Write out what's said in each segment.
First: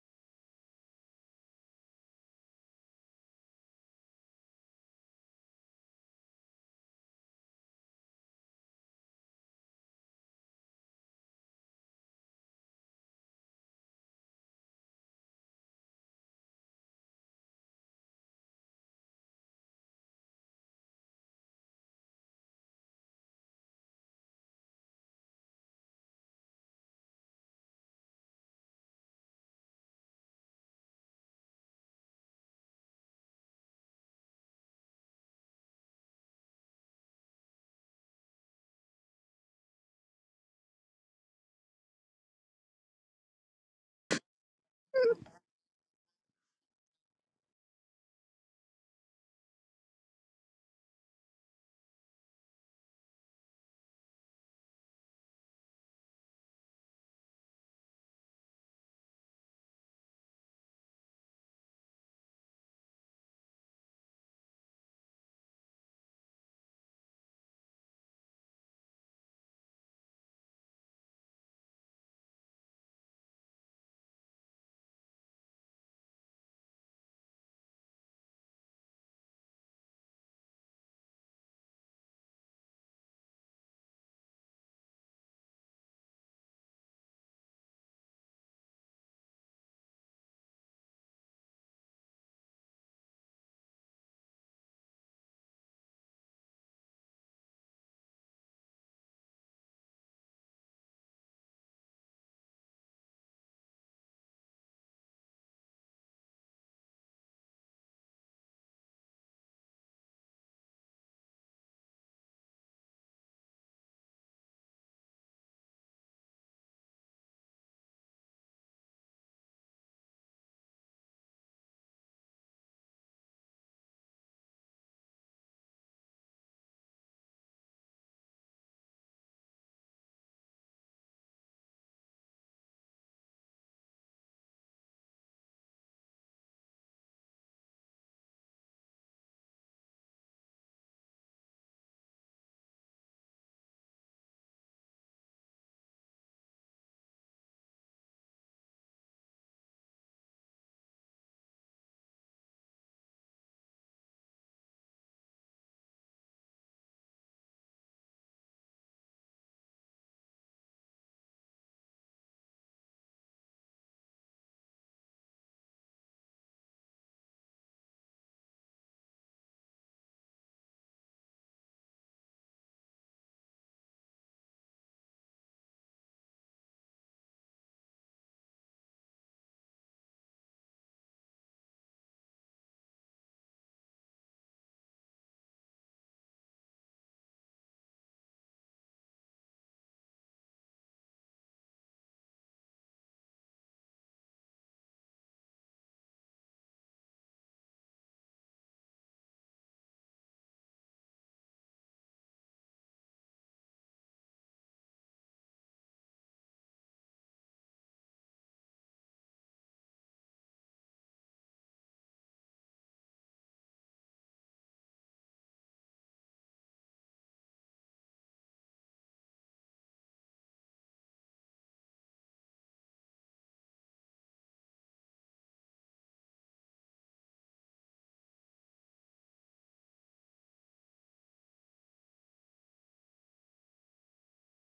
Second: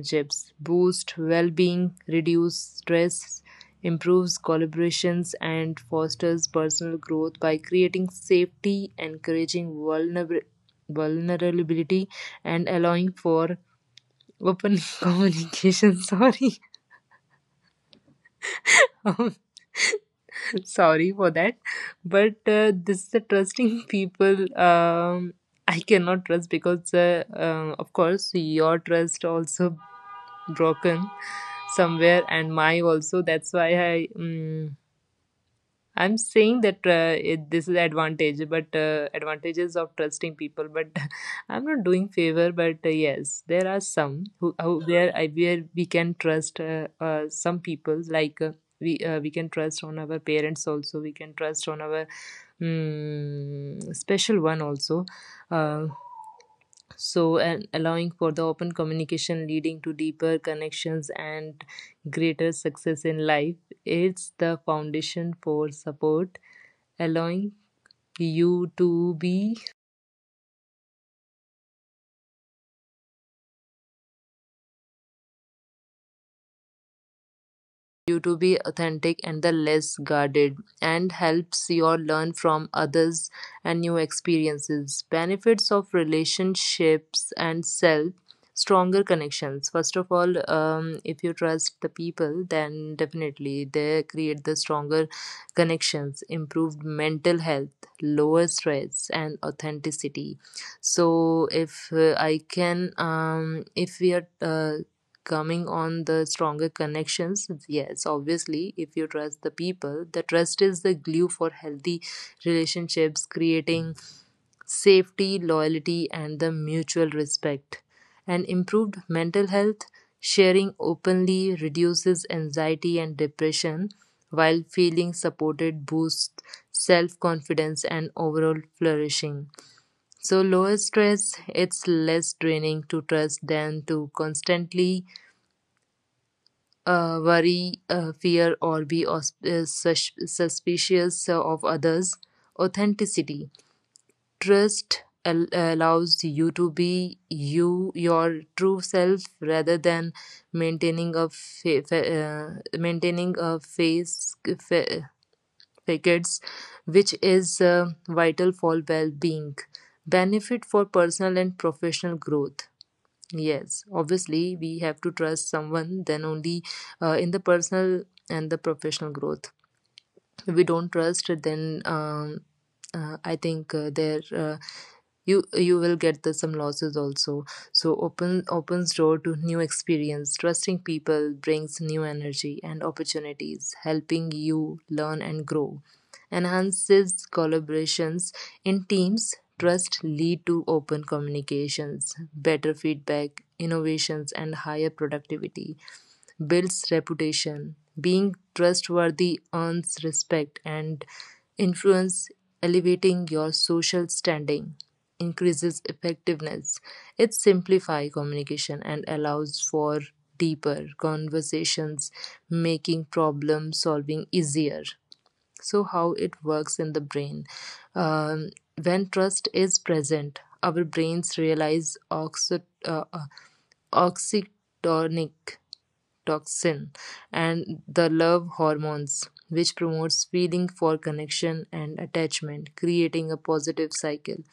relationships, boosts well being, reduces stress, improves collaborations, and fosters personal growth by creating safety, encouraging vulnerability, and allowing for open communication. Sorry. Um, sorry for that but this is a trusting people. I cannot trust because of course your trust also broken somewhere and my also, that's why I I'm saying that this is advantage, but advantages of trusting people. But I'm not doing favor. But yes, there are some who where I where we can trust some people. Like we can trust on our parents also. We can trust on our special one also. Uh, so and allowing for the open communication leading to deeper connections and greater success in life, it's the foundation for support, allowing you to be you to be authentic and the less guarded, and helps you learn from others and new experiences. Benefits of relationships and self, stronger connections. First of all, if you trust the people, then definitely they create the stronger connections, improved mental health, lower stress, and authenticity. So if I can, if we are coming on the stronger connections, yes, obviously, if you trust the people, the trust is the glue for healthy relationships, creating safety, loyalty, and the mutual respect, and improved mental health. Sharing openly reduces anxiety and depression, while feeling supported boosts self confidence and overall flourishing. So lower stress, it's less draining to trust than to constantly worry, fear, or be suspicious of others. Authenticity. Trust allows you to be you, your true self, rather than maintaining a maintaining a fa- facades, which is vital for well-being. Benefit for personal and professional growth. Yes, obviously, we have to trust someone, then only in the personal and the professional growth. We don't trust, then I think there you will get the, some losses also. So open opens door to new experience. Trusting people brings new energy and opportunities, helping you learn and grow. Enhances collaborations. In teams, trust lead to open communications, better feedback, innovations, and higher productivity. Builds reputation. Being trustworthy earns respect and influence, elevating your social standing. Increases effectiveness. It simplifies communication and allows for deeper conversations, making problem solving easier. So how it works in the brain. Um, when trust is present, our brains realize oxy- oxytonic oxytocin and the love hormones, which promotes feeling for connection and attachment, creating a positive cycle.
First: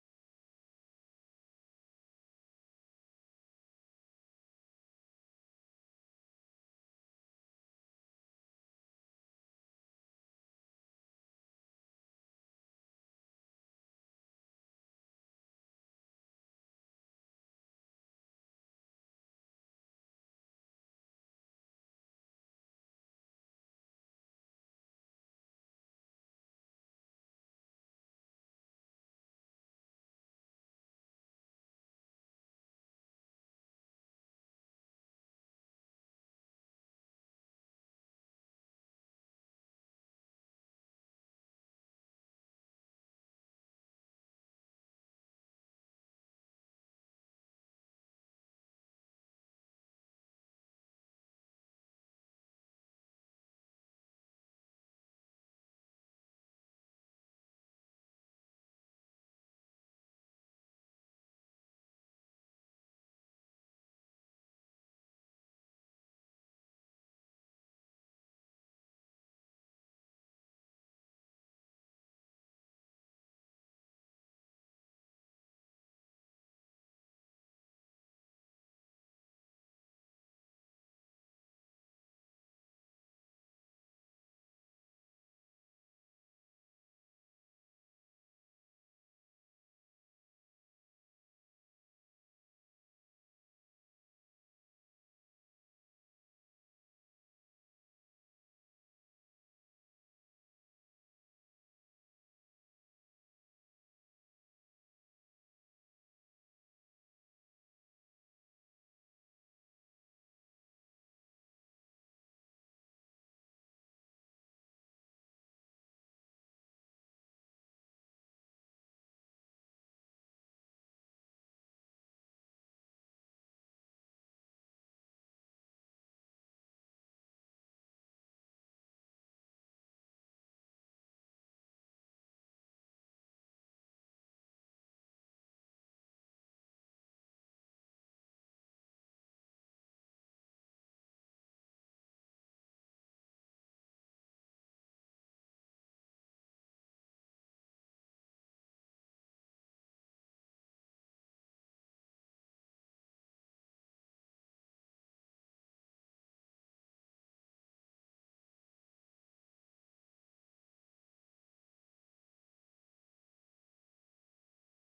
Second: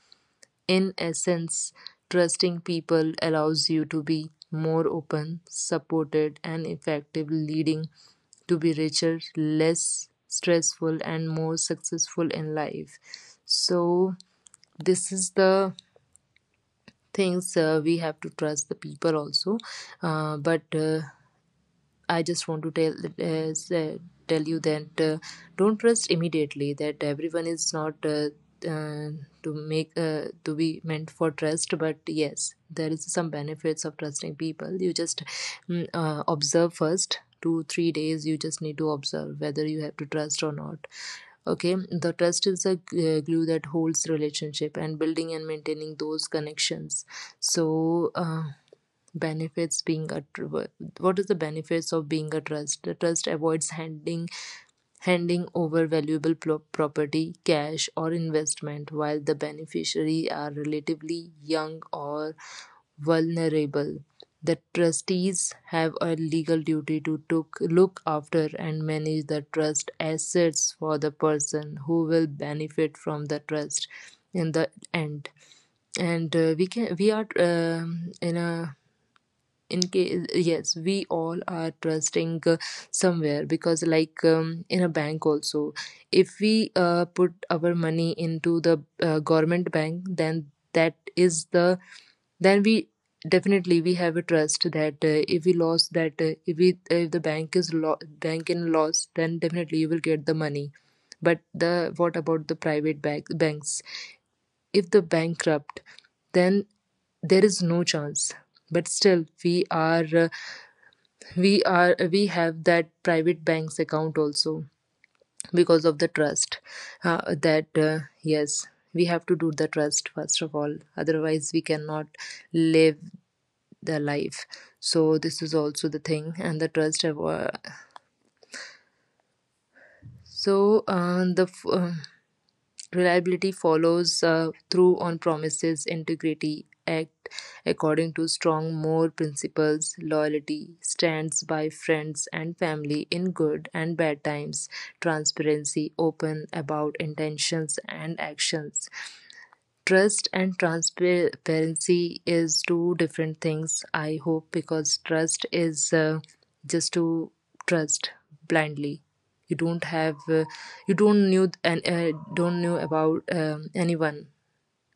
In essence, trusting people allows you to be more open, supported, and effective, leading to be richer, less stressful, and more successful in life. So this is the things, we have to trust the people also. But I just want to tell, uh, say- tell you that don't trust immediately, that everyone is not uh, to make to be meant for trust. But yes, there is some benefits of trusting people. You just observe first two three days. You just need to observe whether you have to trust or not. Okay, the trust is a glue that holds relationship, and building and maintaining those connections. So benefits being a what is the benefits of being a trust. The trust avoids handing over valuable property, cash, or investment while the beneficiary are relatively young or vulnerable. The trustees have a legal duty to look after and manage the trust assets for the person who will benefit from the trust in the end. And we are in a, in case, yes, we all are trusting somewhere. Because like, in a bank also, if we put our money into the government bank, then that is the, then we, definitely we have a trust that if we lost that, if the bank is bank in loss, then definitely you will get the money. But the, what about the private banks? If the bankrupt, then there is no chance. But still, we are we have that private bank's account also, because of the trust. That Yes, we have to do the trust first of all. Otherwise, we cannot live the life. So this is also the thing and the trust. Have, so the reliability follows through on promises. Integrity, act according to strong moral principles. Loyalty, stands by friends and family in good and bad times. Transparency, open about intentions and actions. Trust and transparency is two different things, I hope, because trust is just to trust blindly. You don't have, you don't knew and don't know about anyone,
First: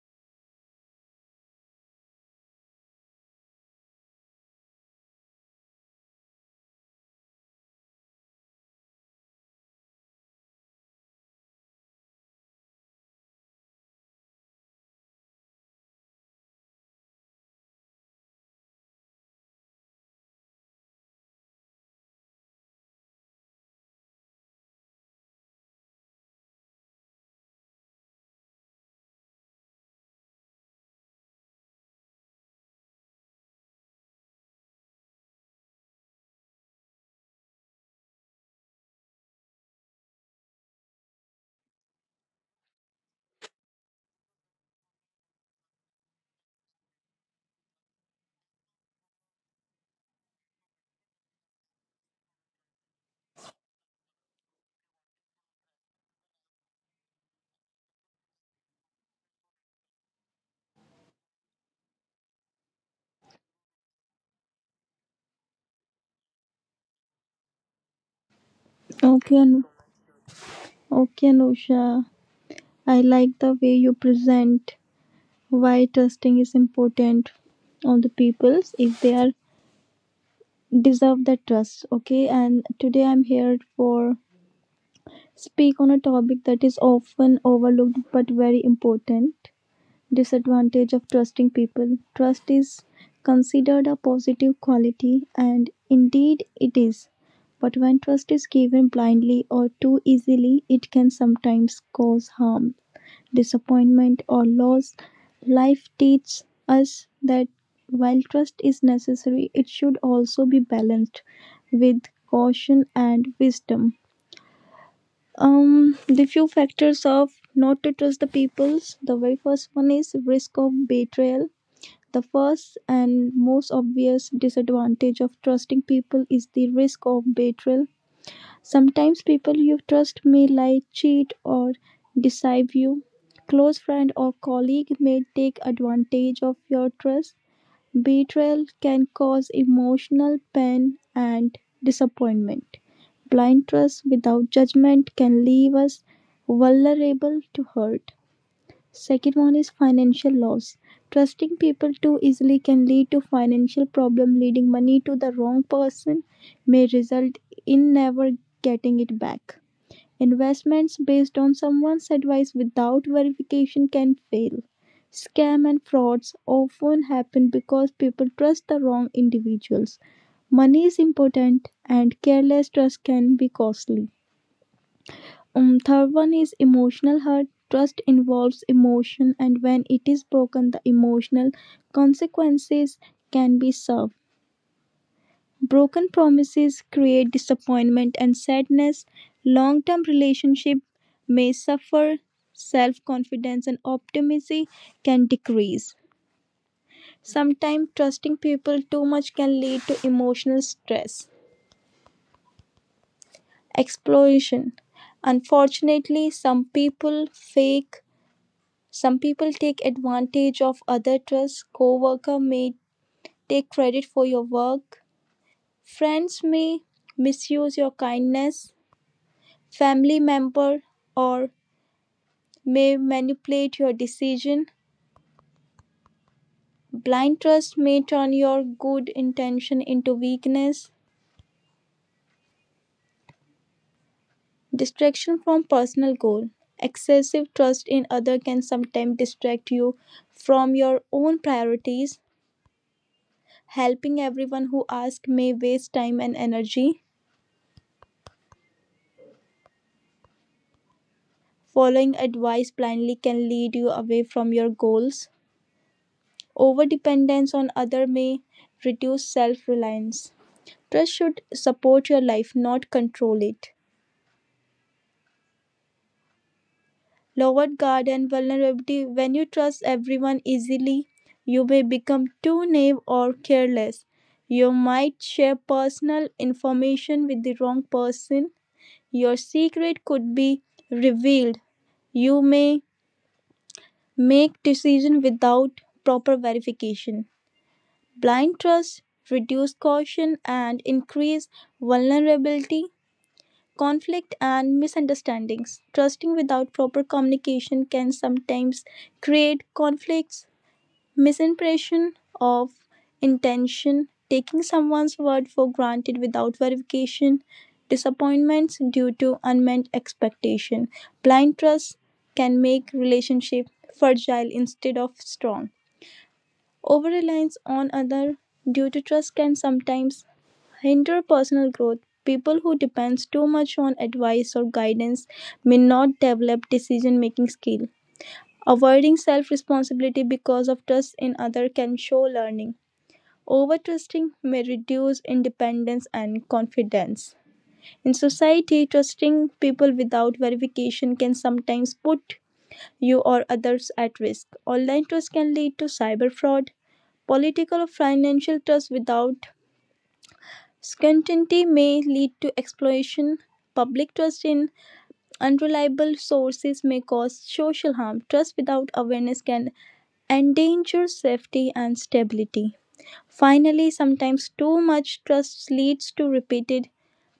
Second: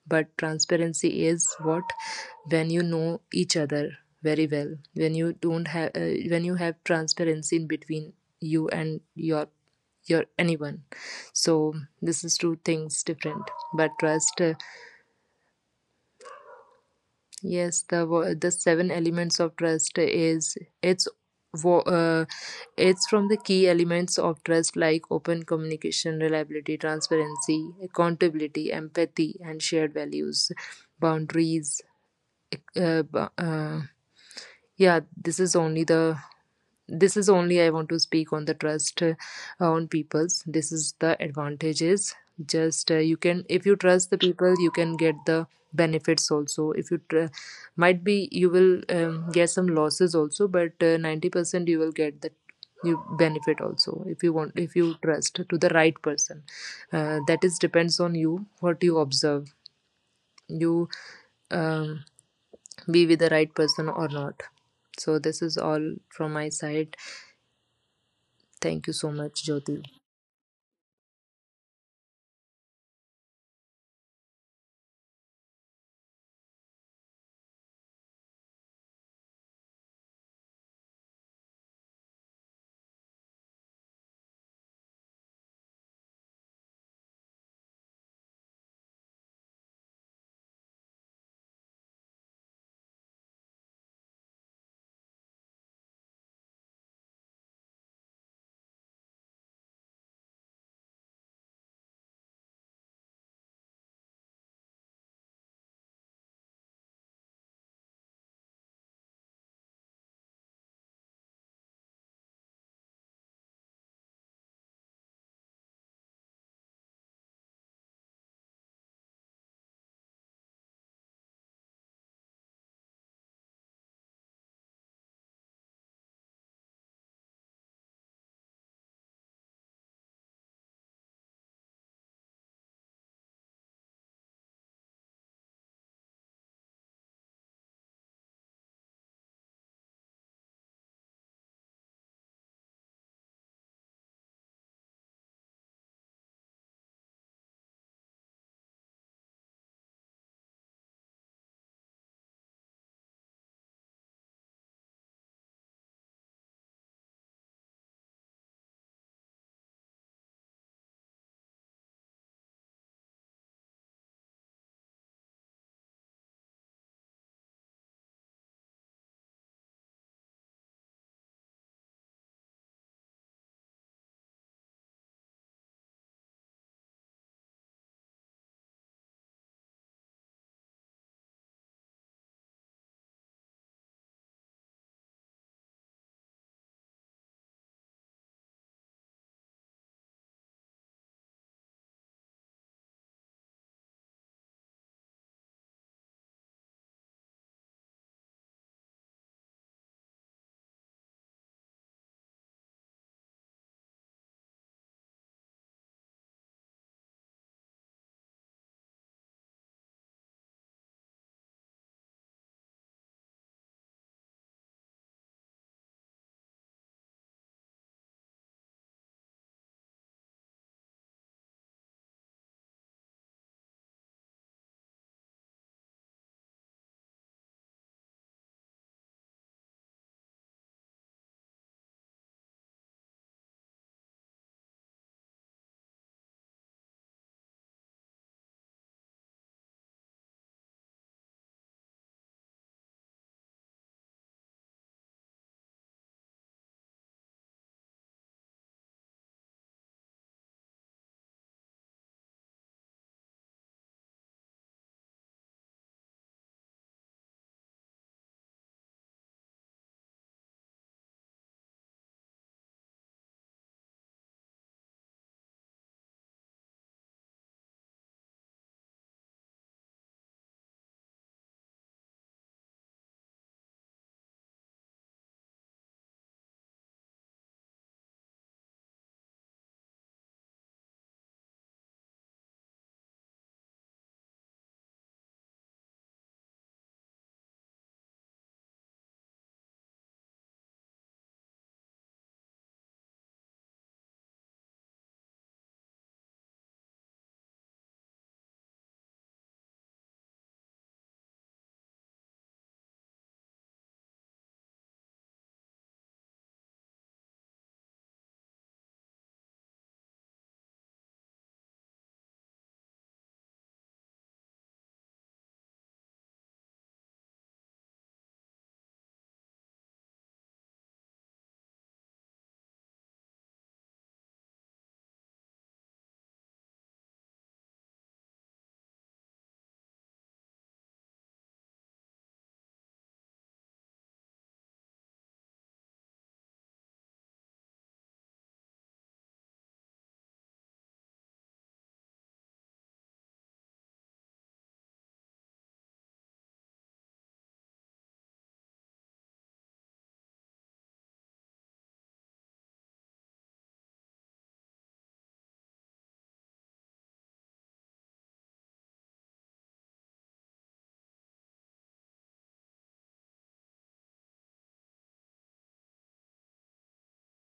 but transparency is what, when you know each other very well. When you don't have, when you have transparency in between you and your anyone. So this is two things different. But trust, yes, the the seven elements of trust is it's wo- uh, it's from the key elements of trust, like open communication, reliability, transparency, accountability, empathy, and shared values, boundaries. Uh, bu- uh, yeah, this is only the, this is only I want to speak on the trust, on peoples. This is the advantages. Just you can, if you trust the people, you can get the benefits also. If you tr- Might be you will, get some losses also, but 90% you will get the, you benefit also, if you want, if you trust to the right person. That is depends on you, what you observe, you um, be with the right person or not. So this is all from my side. Thank you so Okay, much, Anu- Jyoti. okay, Anusha. I like the way you present why trusting is important on the peoples if they are deserve that trust. Okay, and today I'm here for speak on a topic that is often overlooked but very important: disadvantage of trusting people. Trust is considered a positive quality, and indeed it is. But when trust is given blindly or too easily, it can sometimes cause harm, disappointment, or loss. Life teaches us that while trust is necessary, it should also be balanced with caution and wisdom. The few factors of not to trust the peoples. The very first one is risk of betrayal. The first and most obvious disadvantage of trusting people is the risk of betrayal. Sometimes people you trust may lie, cheat, or deceive you. Close friend or colleague may take advantage of your trust. Betrayal can cause emotional pain and disappointment. Blind trust without judgment can leave us vulnerable to hurt. Second one is financial loss. Trusting people too easily can lead to financial problem. Leading money to the wrong person may result in never getting it back. Investments based on someone's advice without verification can fail. Scam and frauds often happen because people trust the wrong individuals. Money is important and careless trust can be costly. Third one is emotional hurt. Trust involves emotion, and when it is broken, the emotional consequences can be served. Broken promises create disappointment and sadness. Long term relationship may suffer. Self confidence and optimism can decrease. Sometimes trusting people too much can lead to emotional stress. Exploration. Unfortunately, some people fake. Some people take advantage of other trust. Coworker may take credit for your work. Friends may misuse your kindness. Family member or may manipulate your decision. Blind trust may turn your good intention into weakness. Distraction from personal goal. Excessive trust in other can sometimes distract you from your own priorities. Helping everyone who asks may waste time and energy. Following advice blindly can lead you away from your goals. Overdependence on others may reduce self reliance. Trust should support your life, not control it. Lowered guard and vulnerability when you trust everyone easily, you may become too naive or careless. You might share personal information with the wrong person. Your secret could be revealed. You may make decisions without proper verification. Blind trust reduces caution and increases vulnerability, conflict, and misunderstandings. Trusting without proper communication can sometimes create conflicts, misimpression of intention, taking someone's word for granted without verification, disappointments due to unmet expectation. Blind trust can make relationship fragile instead of strong. Over-reliance on others due to trust can sometimes hinder personal growth. People who depend too much on advice or guidance may not develop decision-making skill. Avoiding self-responsibility because of trust in others can show learning. Overtrusting may reduce independence and confidence. In society, trusting people without verification can sometimes put you or others at risk. Online trust can lead to cyber fraud. Political or financial trust without certainty may lead to exploitation. Public trust in unreliable sources may cause social harm. Trust without awareness can endanger safety and stability. Finally, sometimes too much trust leads to repeated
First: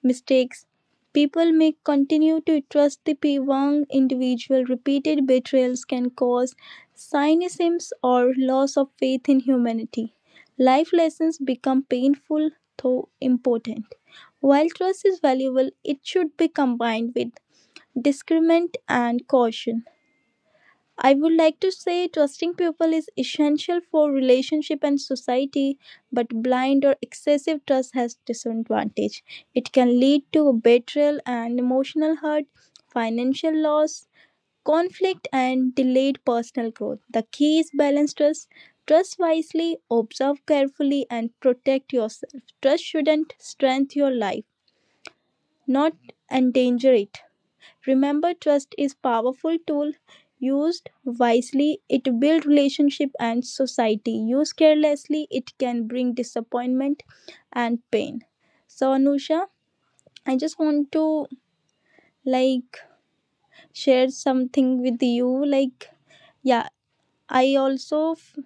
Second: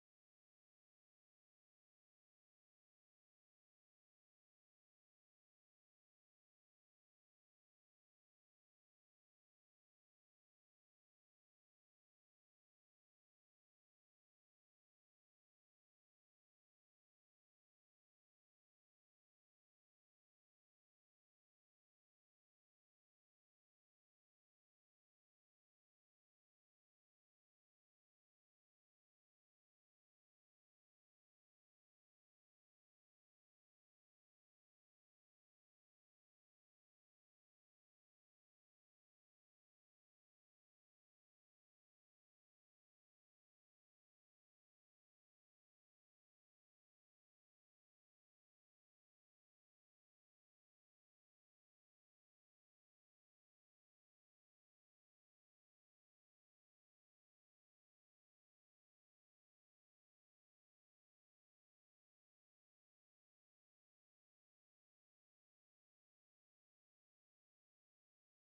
mistakes. People may continue to trust the wrong individual. Repeated betrayals can cause cynicism or loss of faith in humanity. Life lessons become painful though important. While trust is valuable, it should be combined with discernment and caution. I would like to say trusting people is essential for relationship and society, but blind or excessive trust has disadvantage. It can lead to betrayal and emotional hurt, financial loss, conflict and delayed personal growth. The key is balanced trust. Trust wisely, observe carefully and protect yourself. Trust shouldn't strengthen your life, not endanger it. Remember, trust is powerful tool. Used wisely, it builds relationship and society. Used carelessly, it can bring disappointment and pain. So Anusha, I just want to like share something with you. Like, yeah, I also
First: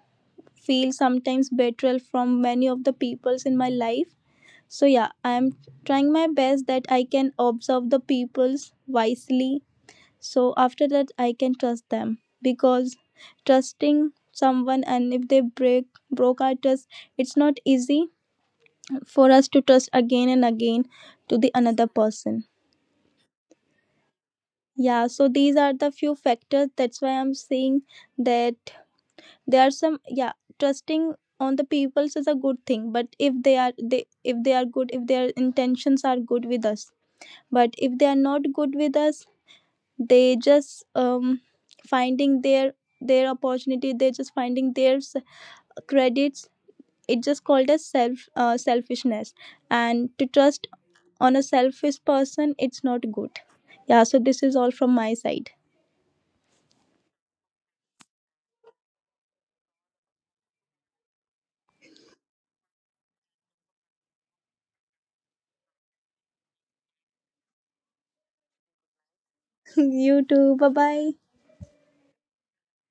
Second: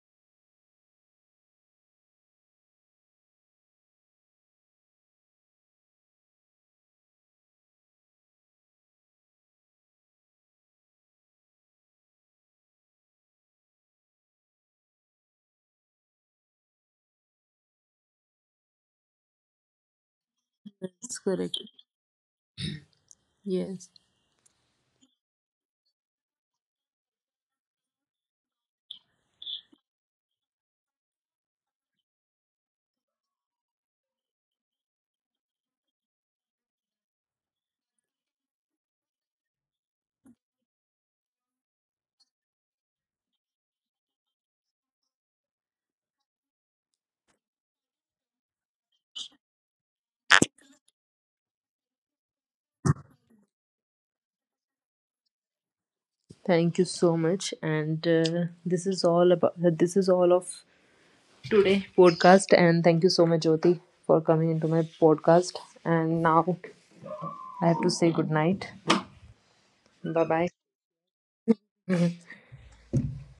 feel sometimes betrayal from many of the peoples in my life. So yeah, I am trying my best that I can observe the peoples wisely, so after that I can trust them, because trusting someone and if they break broke our trust, it's not easy for us to trust again and again That's to the correct. another person. Yes. Yeah, so these are the few factors, that's why I'm saying that there are some. Yeah, trusting on the peoples is a good thing, but if they are they if they are good, if their intentions are good with us, but if they are not good with us, they just finding their opportunity, they're just finding their credits. It's just called as self selfishness, and to trust on a selfish person, it's not good. Yeah, so this is all from my side. Thank you so much. And this is all about, this is all of today podcast. And thank you so much, Jyoti, for coming into my podcast. And now I have to say good night. Bye bye. You too, bye bye.